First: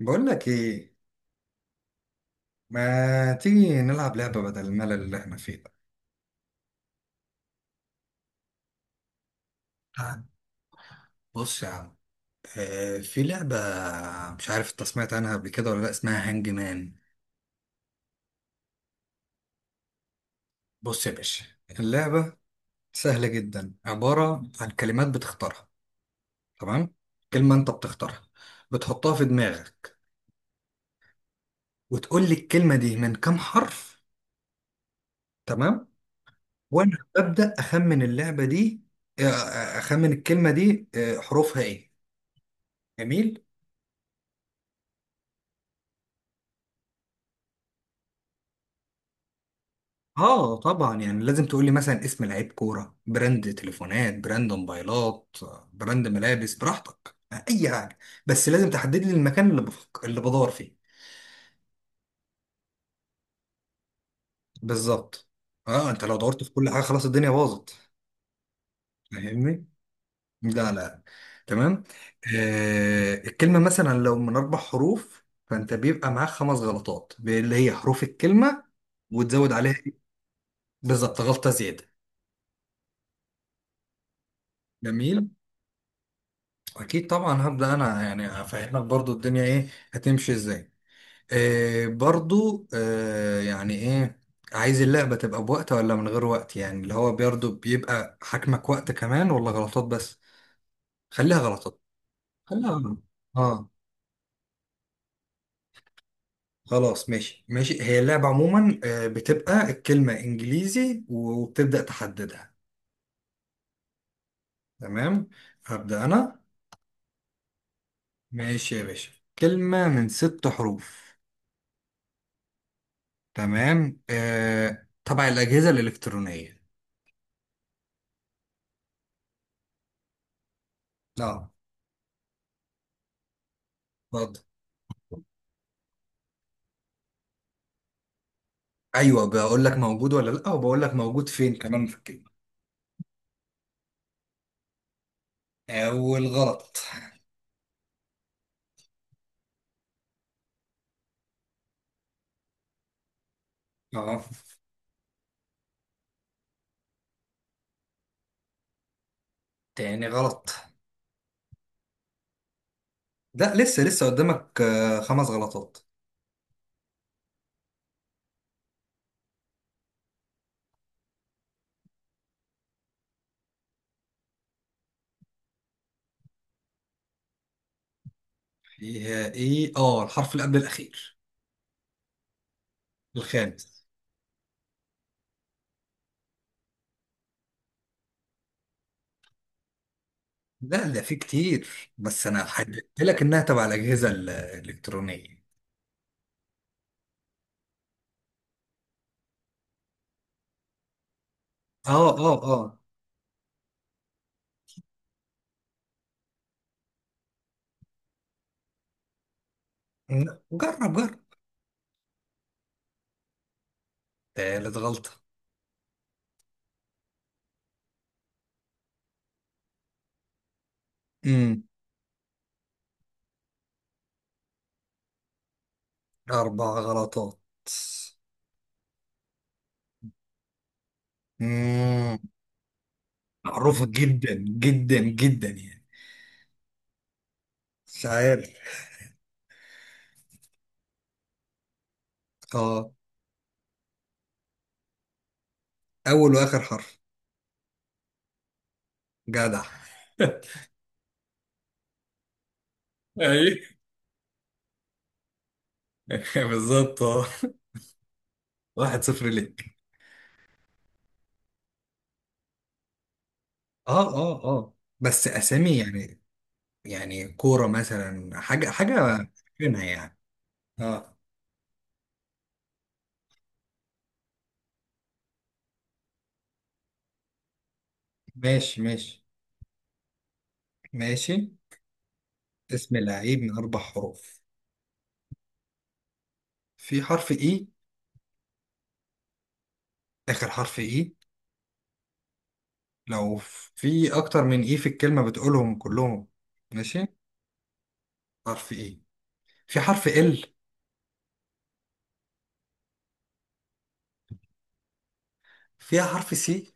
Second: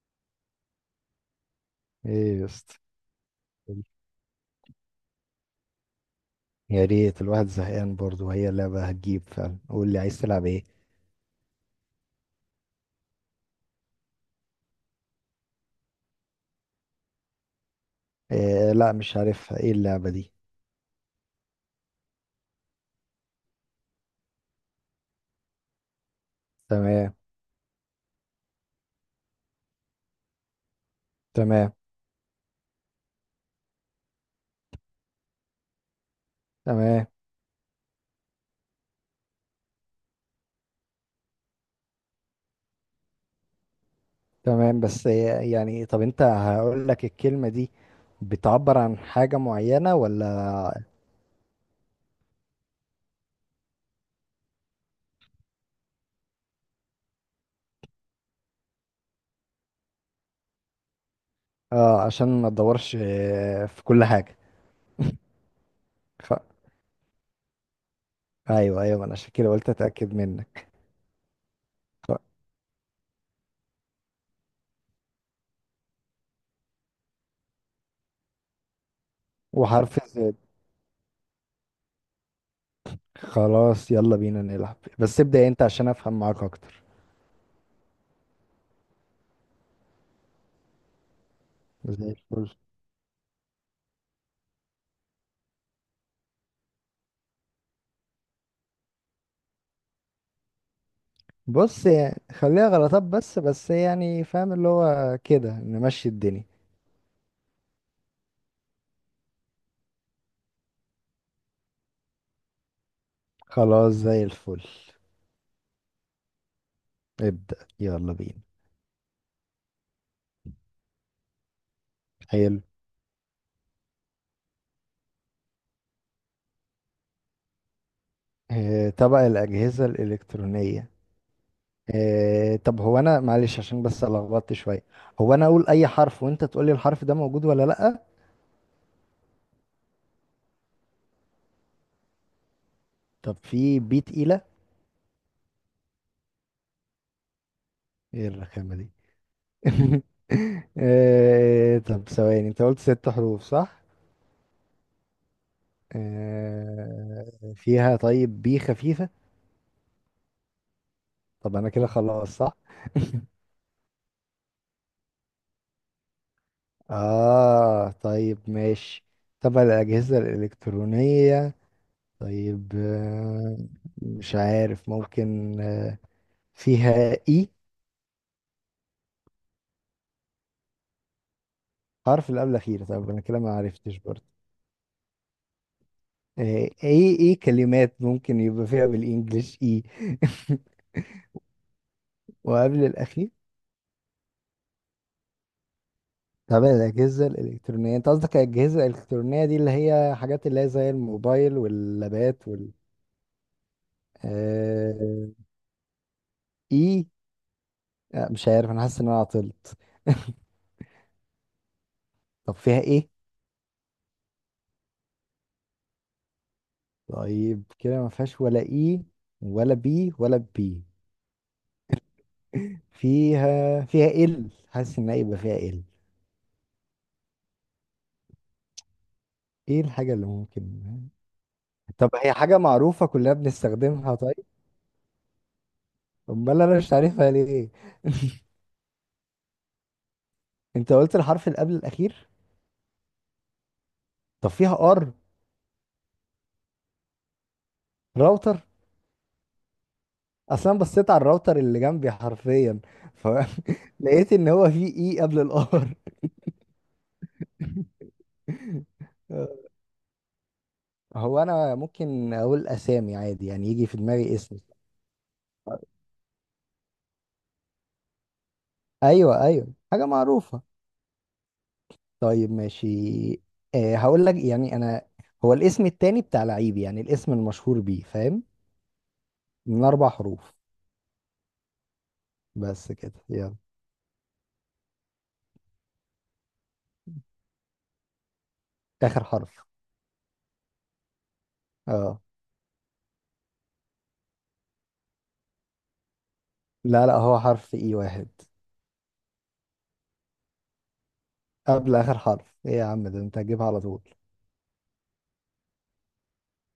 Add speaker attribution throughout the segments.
Speaker 1: بقول لك ايه؟
Speaker 2: ايه يا اسطى.
Speaker 1: ما تيجي نلعب لعبة بدل الملل اللي احنا فيه ده؟
Speaker 2: يا ريت الواحد زهقان برضه، وهي اللعبة هتجيب فعلا، قول لي عايز
Speaker 1: تعال.
Speaker 2: تلعب ايه؟
Speaker 1: بص يا عم. في لعبة، مش عارف انت سمعت عنها قبل كده ولا لا، اسمها هانج مان.
Speaker 2: إيه، لا مش عارفها، ايه اللعبة دي؟
Speaker 1: بص يا باشا، اللعبة سهلة جدا، عبارة عن كلمات بتختارها. تمام.
Speaker 2: تمام.
Speaker 1: كلمة انت بتختارها، بتحطها في دماغك،
Speaker 2: تمام.
Speaker 1: وتقول لي الكلمة دي من كام حرف. تمام. وانا
Speaker 2: تمام.
Speaker 1: ببدأ اخمن اللعبة دي. اخمن الكلمة دي حروفها ايه. جميل.
Speaker 2: تمام. بس إيه يعني؟ طب انت هقول لك الكلمة دي بتعبر عن حاجة معينة ولا؟
Speaker 1: اه طبعا، يعني لازم تقولي مثلا اسم لعيب كورة، براند تليفونات، براند موبايلات، براند ملابس، براحتك، اي حاجة. بس لازم تحدد لي المكان اللي بدور فيه.
Speaker 2: اه، عشان ما تدورش في كل حاجة.
Speaker 1: بالظبط. اه انت لو
Speaker 2: خ...
Speaker 1: دورت في كل حاجة خلاص الدنيا باظت.
Speaker 2: ايوه، ايوه، ما انا عشان كده
Speaker 1: فاهمني.
Speaker 2: قلت اتأكد منك.
Speaker 1: لا لا. تمام.
Speaker 2: خ...
Speaker 1: الكلمة مثلا لو من اربع حروف، فانت بيبقى معاك خمس غلطات اللي هي حروف الكلمة، وتزود عليها إيه؟
Speaker 2: وحرف الزد.
Speaker 1: بالظبط، غلطة زيادة.
Speaker 2: خلاص، يلا بينا نلعب، بس
Speaker 1: جميل.
Speaker 2: ابدأ انت عشان افهم معاك اكتر.
Speaker 1: اكيد طبعا، هبدا انا يعني افهمك برضو الدنيا ايه هتمشي ازاي. إيه
Speaker 2: زي الفل.
Speaker 1: برضو إيه يعني ايه. عايز اللعبه تبقى بوقت ولا من غير وقت؟ يعني اللي هو برضو بيبقى حكمك وقت كمان ولا غلطات بس. خليها غلطات.
Speaker 2: بص يعني خليها
Speaker 1: خليها غلطات.
Speaker 2: غلطات، بس
Speaker 1: اه.
Speaker 2: بس يعني فاهم اللي هو كده نمشي الدنيا.
Speaker 1: خلاص، ماشي ماشي، هي اللعبه عموما بتبقى الكلمه انجليزي وبتبدا تحددها.
Speaker 2: خلاص، زي الفل.
Speaker 1: تمام. هبدا انا.
Speaker 2: ابدأ، يلا بينا.
Speaker 1: ماشي يا باشا، كلمه من ست حروف.
Speaker 2: حلو.
Speaker 1: تمام. طبعا الأجهزة الإلكترونية.
Speaker 2: آه، طبق الأجهزة الإلكترونية.
Speaker 1: اه.
Speaker 2: آه، طب هو أنا معلش عشان بس
Speaker 1: اتفضل.
Speaker 2: لخبطت شوية. هو أنا أقول أي حرف وأنت تقول لي الحرف ده موجود ولا لأ؟
Speaker 1: أيوه، بقول لك موجود ولا لأ، وبقول لك موجود فين كمان في الكلمة.
Speaker 2: طب، في بي تقيلة؟
Speaker 1: أول غلط.
Speaker 2: إيه الرخامة دي؟ آه، طب ثواني، أنت قلت 6 حروف صح؟
Speaker 1: أه.
Speaker 2: آه، فيها. طيب، بي خفيفة؟
Speaker 1: تاني غلط.
Speaker 2: طب انا كده خلاص صح؟
Speaker 1: لا لسه لسه قدامك خمس غلطات.
Speaker 2: اه، طيب ماشي. تبع الاجهزة الالكترونية. طيب، مش عارف ممكن فيها اي؟
Speaker 1: فيها إيه؟ أه، الحرف اللي قبل الأخير.
Speaker 2: حرف اللي قبل الاخير؟ طب انا كده ما
Speaker 1: الخامس.
Speaker 2: عرفتش برضه. آه، ايه، ايه كلمات ممكن يبقى فيها بالانجلش اي؟
Speaker 1: لا ده في كتير، بس أنا
Speaker 2: وقبل
Speaker 1: حددت لك
Speaker 2: الاخير.
Speaker 1: إنها تبع الأجهزة الإلكترونية.
Speaker 2: تبع الاجهزه الالكترونيه، انت قصدك الاجهزه الالكترونيه دي اللي هي حاجات اللي هي زي الموبايل
Speaker 1: أه أه
Speaker 2: واللابات وال...
Speaker 1: أه.
Speaker 2: آه، اي. مش عارف، انا حاسس ان انا عطلت.
Speaker 1: جرب جرب.
Speaker 2: طب فيها ايه؟
Speaker 1: تالت غلطة.
Speaker 2: طيب كده ما فيهاش ولا اي؟ ولا بي ولا بي؟
Speaker 1: امم.
Speaker 2: فيها ال، حاسس ان هيبقى فيها ال.
Speaker 1: أربع غلطات.
Speaker 2: ايه الحاجة اللي ممكن؟ طب
Speaker 1: مم.
Speaker 2: هي حاجة معروفة كلنا
Speaker 1: معروفة
Speaker 2: بنستخدمها؟
Speaker 1: جدا
Speaker 2: طيب،
Speaker 1: جدا جدا يعني.
Speaker 2: امال انا مش عارفها ليه؟
Speaker 1: مش عارف.
Speaker 2: انت قلت الحرف اللي قبل الاخير.
Speaker 1: اه.
Speaker 2: طب فيها ار؟
Speaker 1: أول وآخر حرف.
Speaker 2: راوتر.
Speaker 1: جدع.
Speaker 2: اصلا بصيت على الراوتر اللي جنبي حرفيا،
Speaker 1: اي.
Speaker 2: فلقيت ان هو فيه اي قبل الار.
Speaker 1: بالظبط، اه. 1-0 ليك.
Speaker 2: هو انا ممكن اقول اسامي عادي، يعني يجي في
Speaker 1: اه
Speaker 2: دماغي
Speaker 1: اه
Speaker 2: اسم؟
Speaker 1: اه. بس أسامي يعني، يعني كورة مثلا، حاجة حاجة
Speaker 2: ايوه، ايوه،
Speaker 1: فينها
Speaker 2: حاجه
Speaker 1: يعني.
Speaker 2: معروفه.
Speaker 1: اه.
Speaker 2: طيب ماشي. أه، هقول لك يعني انا هو الاسم التاني بتاع لعيب، يعني الاسم المشهور بيه، فاهم؟
Speaker 1: ماشي ماشي
Speaker 2: من 4 حروف.
Speaker 1: ماشي.
Speaker 2: بس
Speaker 1: اسم
Speaker 2: كده
Speaker 1: لعيب من
Speaker 2: يلا.
Speaker 1: أربع حروف. في حرف إي.
Speaker 2: اخر حرف.
Speaker 1: آخر حرف إي.
Speaker 2: اه.
Speaker 1: لو في أكتر من إي في الكلمة بتقولهم كلهم. ماشي.
Speaker 2: لا، لا، هو حرف اي واحد.
Speaker 1: حرف إي. في حرف ال.
Speaker 2: قبل اخر حرف ايه؟ يا عم ده انت هتجيبها على طول.
Speaker 1: فيها حرف سي.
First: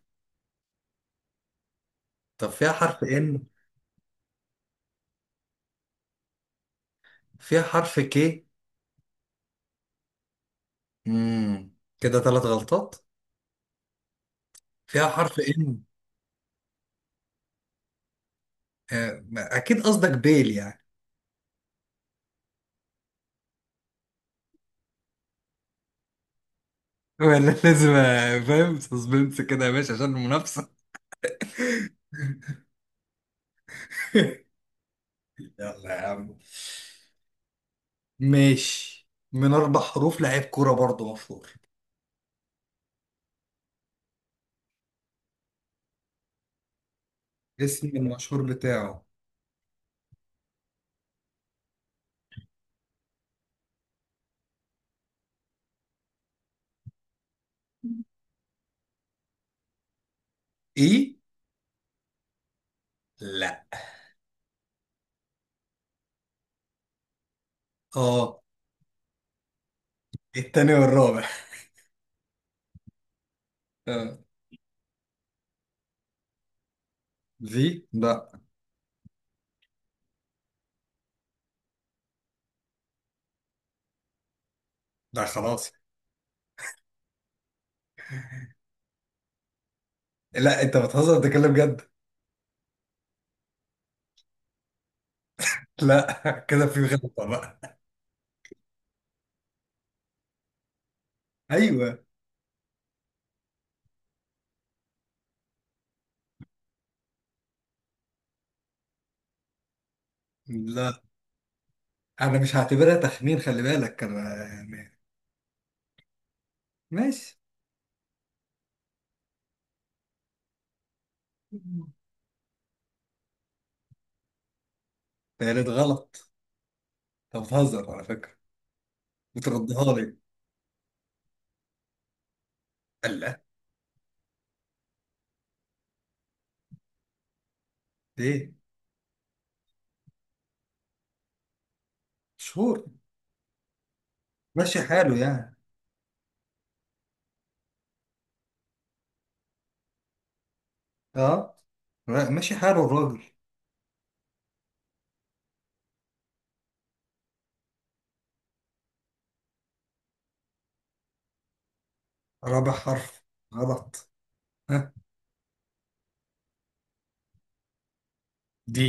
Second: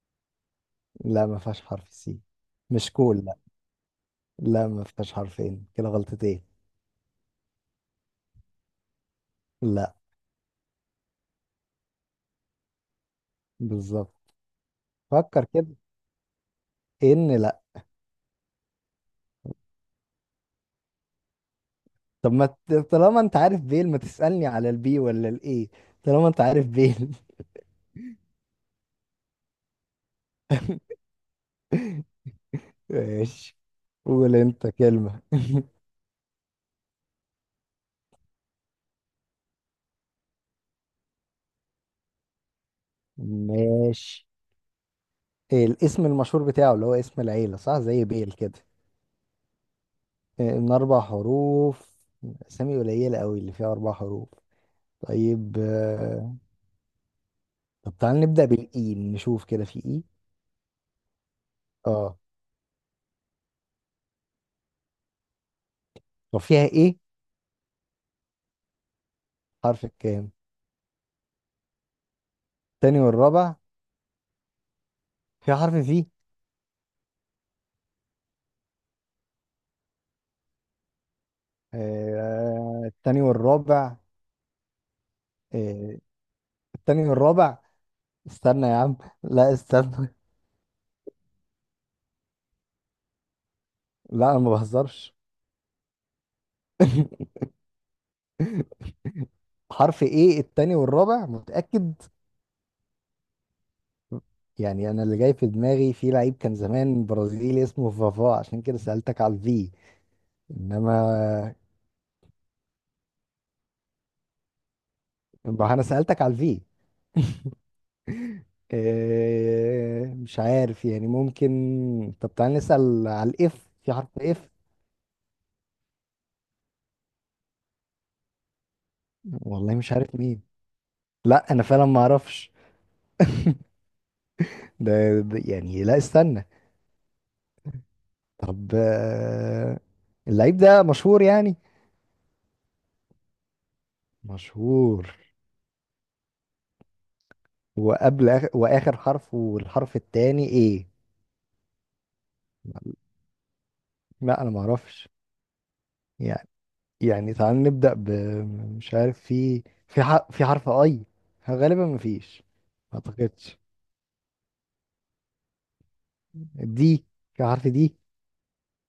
Speaker 2: لا، ما فيهاش حرف سي.
Speaker 1: طب فيها
Speaker 2: مش
Speaker 1: حرف
Speaker 2: كول، لا.
Speaker 1: ان.
Speaker 2: لا، ما فيهاش حرفين، كده غلطتين.
Speaker 1: فيها حرف كي.
Speaker 2: لا.
Speaker 1: كده ثلاث غلطات.
Speaker 2: بالظبط.
Speaker 1: فيها حرف
Speaker 2: فكر كده.
Speaker 1: ان.
Speaker 2: ان، لا.
Speaker 1: اكيد قصدك بيل يعني.
Speaker 2: طب ما ت- طالما انت عارف بيل، ما تسألني على البي ولا الاي؟ طالما انت عارف بيل.
Speaker 1: ولا لازم، فاهم سسبنس كده يا باشا عشان المنافسة.
Speaker 2: ماشي. قول انت كلمة.
Speaker 1: يلا يا عم. ماشي، من اربع حروف لعيب كورة برضه مشهور.
Speaker 2: ماشي. إيه الاسم المشهور بتاعه اللي هو اسم العيلة صح
Speaker 1: اسم
Speaker 2: زي بيل
Speaker 1: المشهور
Speaker 2: كده؟
Speaker 1: بتاعه.
Speaker 2: إيه من 4 حروف. أسامي قليلة قوي اللي فيها 4 حروف. طيب، طب تعال نبدأ بالإي، نشوف كده في إي.
Speaker 1: اي.
Speaker 2: اه.
Speaker 1: لا.
Speaker 2: طب فيها إيه؟
Speaker 1: اه.
Speaker 2: حرف الكام؟
Speaker 1: التاني والرابع.
Speaker 2: التاني والرابع.
Speaker 1: اه.
Speaker 2: فيها حرف في؟
Speaker 1: في. لا.
Speaker 2: التاني والرابع.
Speaker 1: لا خلاص.
Speaker 2: آه، التاني والرابع. استنى يا عم، لا استنى.
Speaker 1: لا، انت بتهزر ده كلام جد.
Speaker 2: لا، انا ما بهزرش.
Speaker 1: لا. كده في غلطة بقى.
Speaker 2: حرف ايه التاني والرابع، متأكد؟
Speaker 1: ايوه.
Speaker 2: يعني انا اللي جاي في دماغي في لعيب كان زمان برازيلي اسمه فافا، عشان كده سألتك على الفي.
Speaker 1: لا،
Speaker 2: انما،
Speaker 1: انا مش هعتبرها تخمين، خلي بالك انا يعني.
Speaker 2: ما انا سألتك على الفي.
Speaker 1: ماشي.
Speaker 2: إيه مش عارف يعني، ممكن. طب تعالى نسأل على الاف، في حرف اف؟
Speaker 1: تالت غلط. انت بتهزر على فكرة،
Speaker 2: والله
Speaker 1: بتردها
Speaker 2: مش عارف
Speaker 1: لي.
Speaker 2: مين. لا انا فعلا ما اعرفش.
Speaker 1: لا.
Speaker 2: ده... يعني لا، استنى.
Speaker 1: ليه؟
Speaker 2: طب، اللعيب ده مشهور يعني؟
Speaker 1: شهور. ماشي حاله
Speaker 2: مشهور.
Speaker 1: يعني.
Speaker 2: وقبل آخر واخر حرف والحرف التاني ايه؟
Speaker 1: اه. لا، ماشي حاله الراجل.
Speaker 2: لا، انا ما اعرفش يعني. يعني تعال نبدأ ب... مش عارف في حرف اي؟ غالبا ما فيش.
Speaker 1: رابع
Speaker 2: ما
Speaker 1: حرف.
Speaker 2: اعتقدش.
Speaker 1: غلط. ها.
Speaker 2: دي؟ في حرف دي.
Speaker 1: دي.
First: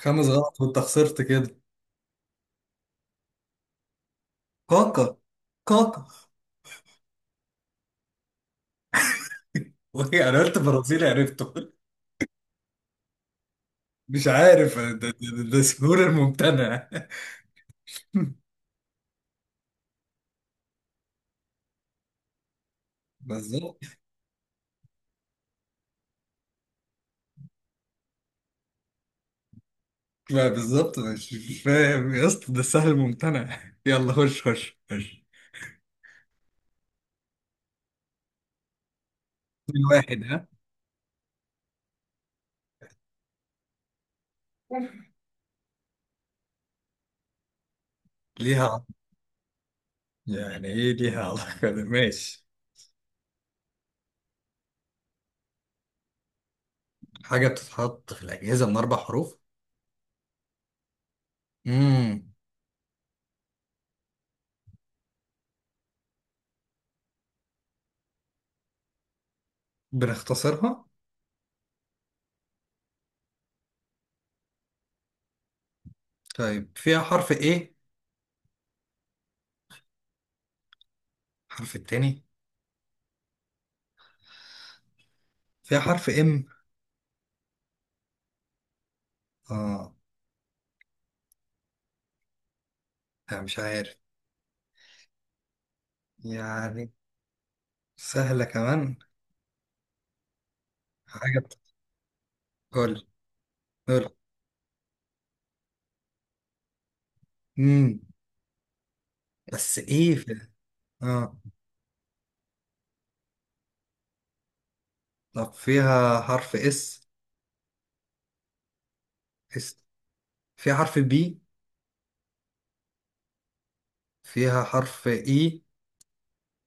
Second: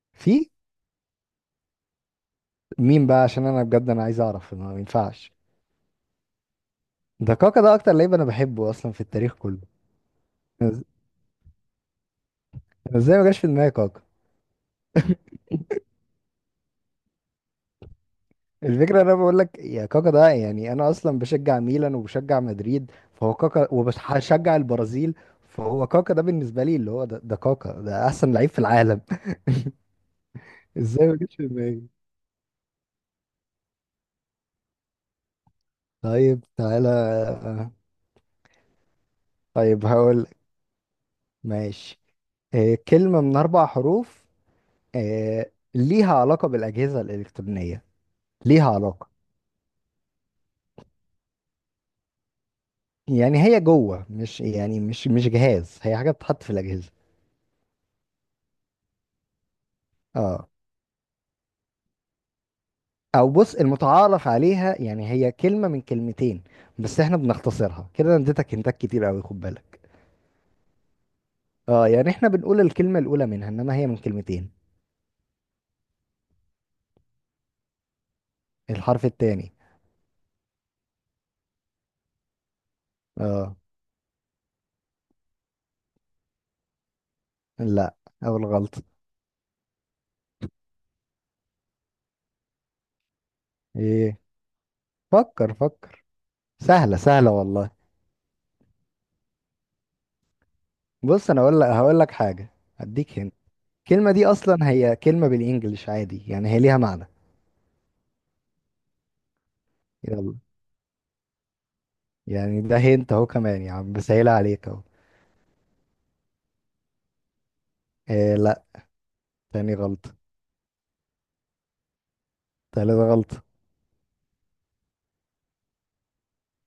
Speaker 1: خامس
Speaker 2: في...
Speaker 1: غلط وانت خسرت كده.
Speaker 2: مين بقى؟ عشان انا بجد انا عايز اعرف، ما
Speaker 1: كاكا.
Speaker 2: ينفعش.
Speaker 1: كاكا.
Speaker 2: ده كاكا، ده اكتر لعيب انا بحبه اصلا في التاريخ كله.
Speaker 1: وهي انا قلت
Speaker 2: أنا إز-
Speaker 1: برازيلي عرفته.
Speaker 2: أنا ازاي ما جاش في دماغي كاكا؟
Speaker 1: مش عارف، ده سهول الممتنع.
Speaker 2: الفكرة انا بقول لك يا كاكا، ده يعني انا اصلا بشجع ميلان وبشجع مدريد فهو كاكا،
Speaker 1: بالظبط.
Speaker 2: وبشجع البرازيل فهو كاكا، ده بالنسبة لي اللي هو ده كاكا، ده احسن لعيب في العالم.
Speaker 1: ما بالظبط،
Speaker 2: ازاي ما
Speaker 1: مش
Speaker 2: جتش في
Speaker 1: مش
Speaker 2: دماغي؟
Speaker 1: فاهم يا اسطى، ده سهل ممتنع. يلا، خش خش خش.
Speaker 2: طيب تعالى.
Speaker 1: اتنين
Speaker 2: طيب هقول
Speaker 1: واحد
Speaker 2: لك.
Speaker 1: ها.
Speaker 2: ماشي. كلمة من 4 حروف. ليها علاقة بالاجهزة الالكترونية.
Speaker 1: ليها
Speaker 2: ليها
Speaker 1: علاقة-
Speaker 2: علاقة.
Speaker 1: يعني ايه ليها علاقة؟ ده ماشي.
Speaker 2: يعني هي جوه، مش يعني مش جهاز، هي حاجة بتتحط في الاجهزة.
Speaker 1: حاجة بتتحط في الأجهزة من أربع حروف.
Speaker 2: اه.
Speaker 1: امم.
Speaker 2: او بص، المتعارف عليها يعني هي كلمة من كلمتين، بس احنا بنختصرها كده، انا اديتك هنتات كتير قوي، خد بالك.
Speaker 1: بنختصرها.
Speaker 2: اه يعني احنا بنقول الكلمة الاولى منها، انما هي من كلمتين.
Speaker 1: طيب، فيها حرف ايه؟
Speaker 2: الحرف التاني.
Speaker 1: حرف التاني.
Speaker 2: اه.
Speaker 1: فيها حرف ام.
Speaker 2: لا. اول غلطة.
Speaker 1: اه. لا مش عارف،
Speaker 2: ايه؟ فكر، فكر.
Speaker 1: يعني،
Speaker 2: سهلة، سهلة والله.
Speaker 1: سهلة كمان.
Speaker 2: بص
Speaker 1: حاجة
Speaker 2: انا
Speaker 1: بت-
Speaker 2: اقول لك هقول لك حاجة.
Speaker 1: قول.
Speaker 2: اديك هنا. الكلمة
Speaker 1: قول.
Speaker 2: دي اصلا هي كلمة بالانجلش عادي، يعني هي ليها معنى.
Speaker 1: امم. بس ايه
Speaker 2: يلا.
Speaker 1: في. اه.
Speaker 2: يعني ده هنت اهو كمان يا عم، بسهلها عليك اهو.
Speaker 1: طب فيها حرف اس.
Speaker 2: إيه لا، تاني
Speaker 1: اس.
Speaker 2: غلطة.
Speaker 1: فيها حرف بي.
Speaker 2: تالت غلطة.
Speaker 1: فيها حرف اي.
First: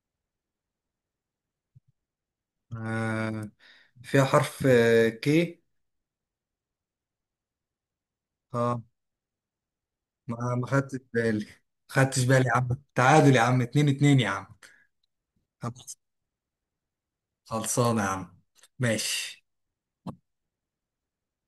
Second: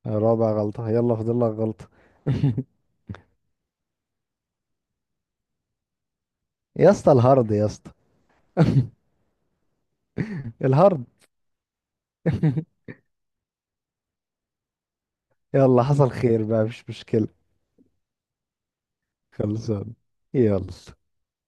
Speaker 2: رابع غلطة، يلا فاضل لك غلطة.
Speaker 1: آه. فيها حرف كي.
Speaker 2: يا اسطى الهارد، يا اسطى.
Speaker 1: اه. ما خدتش
Speaker 2: الهارد.
Speaker 1: بالي، ما خدتش بالي يا عم. تعادل يا عم، 2-2 يا عم.
Speaker 2: يلا،
Speaker 1: خلص-
Speaker 2: حصل خير بقى، مش مشكلة.
Speaker 1: خلصانة يا عم. ماشي.
Speaker 2: خلصان. يلا.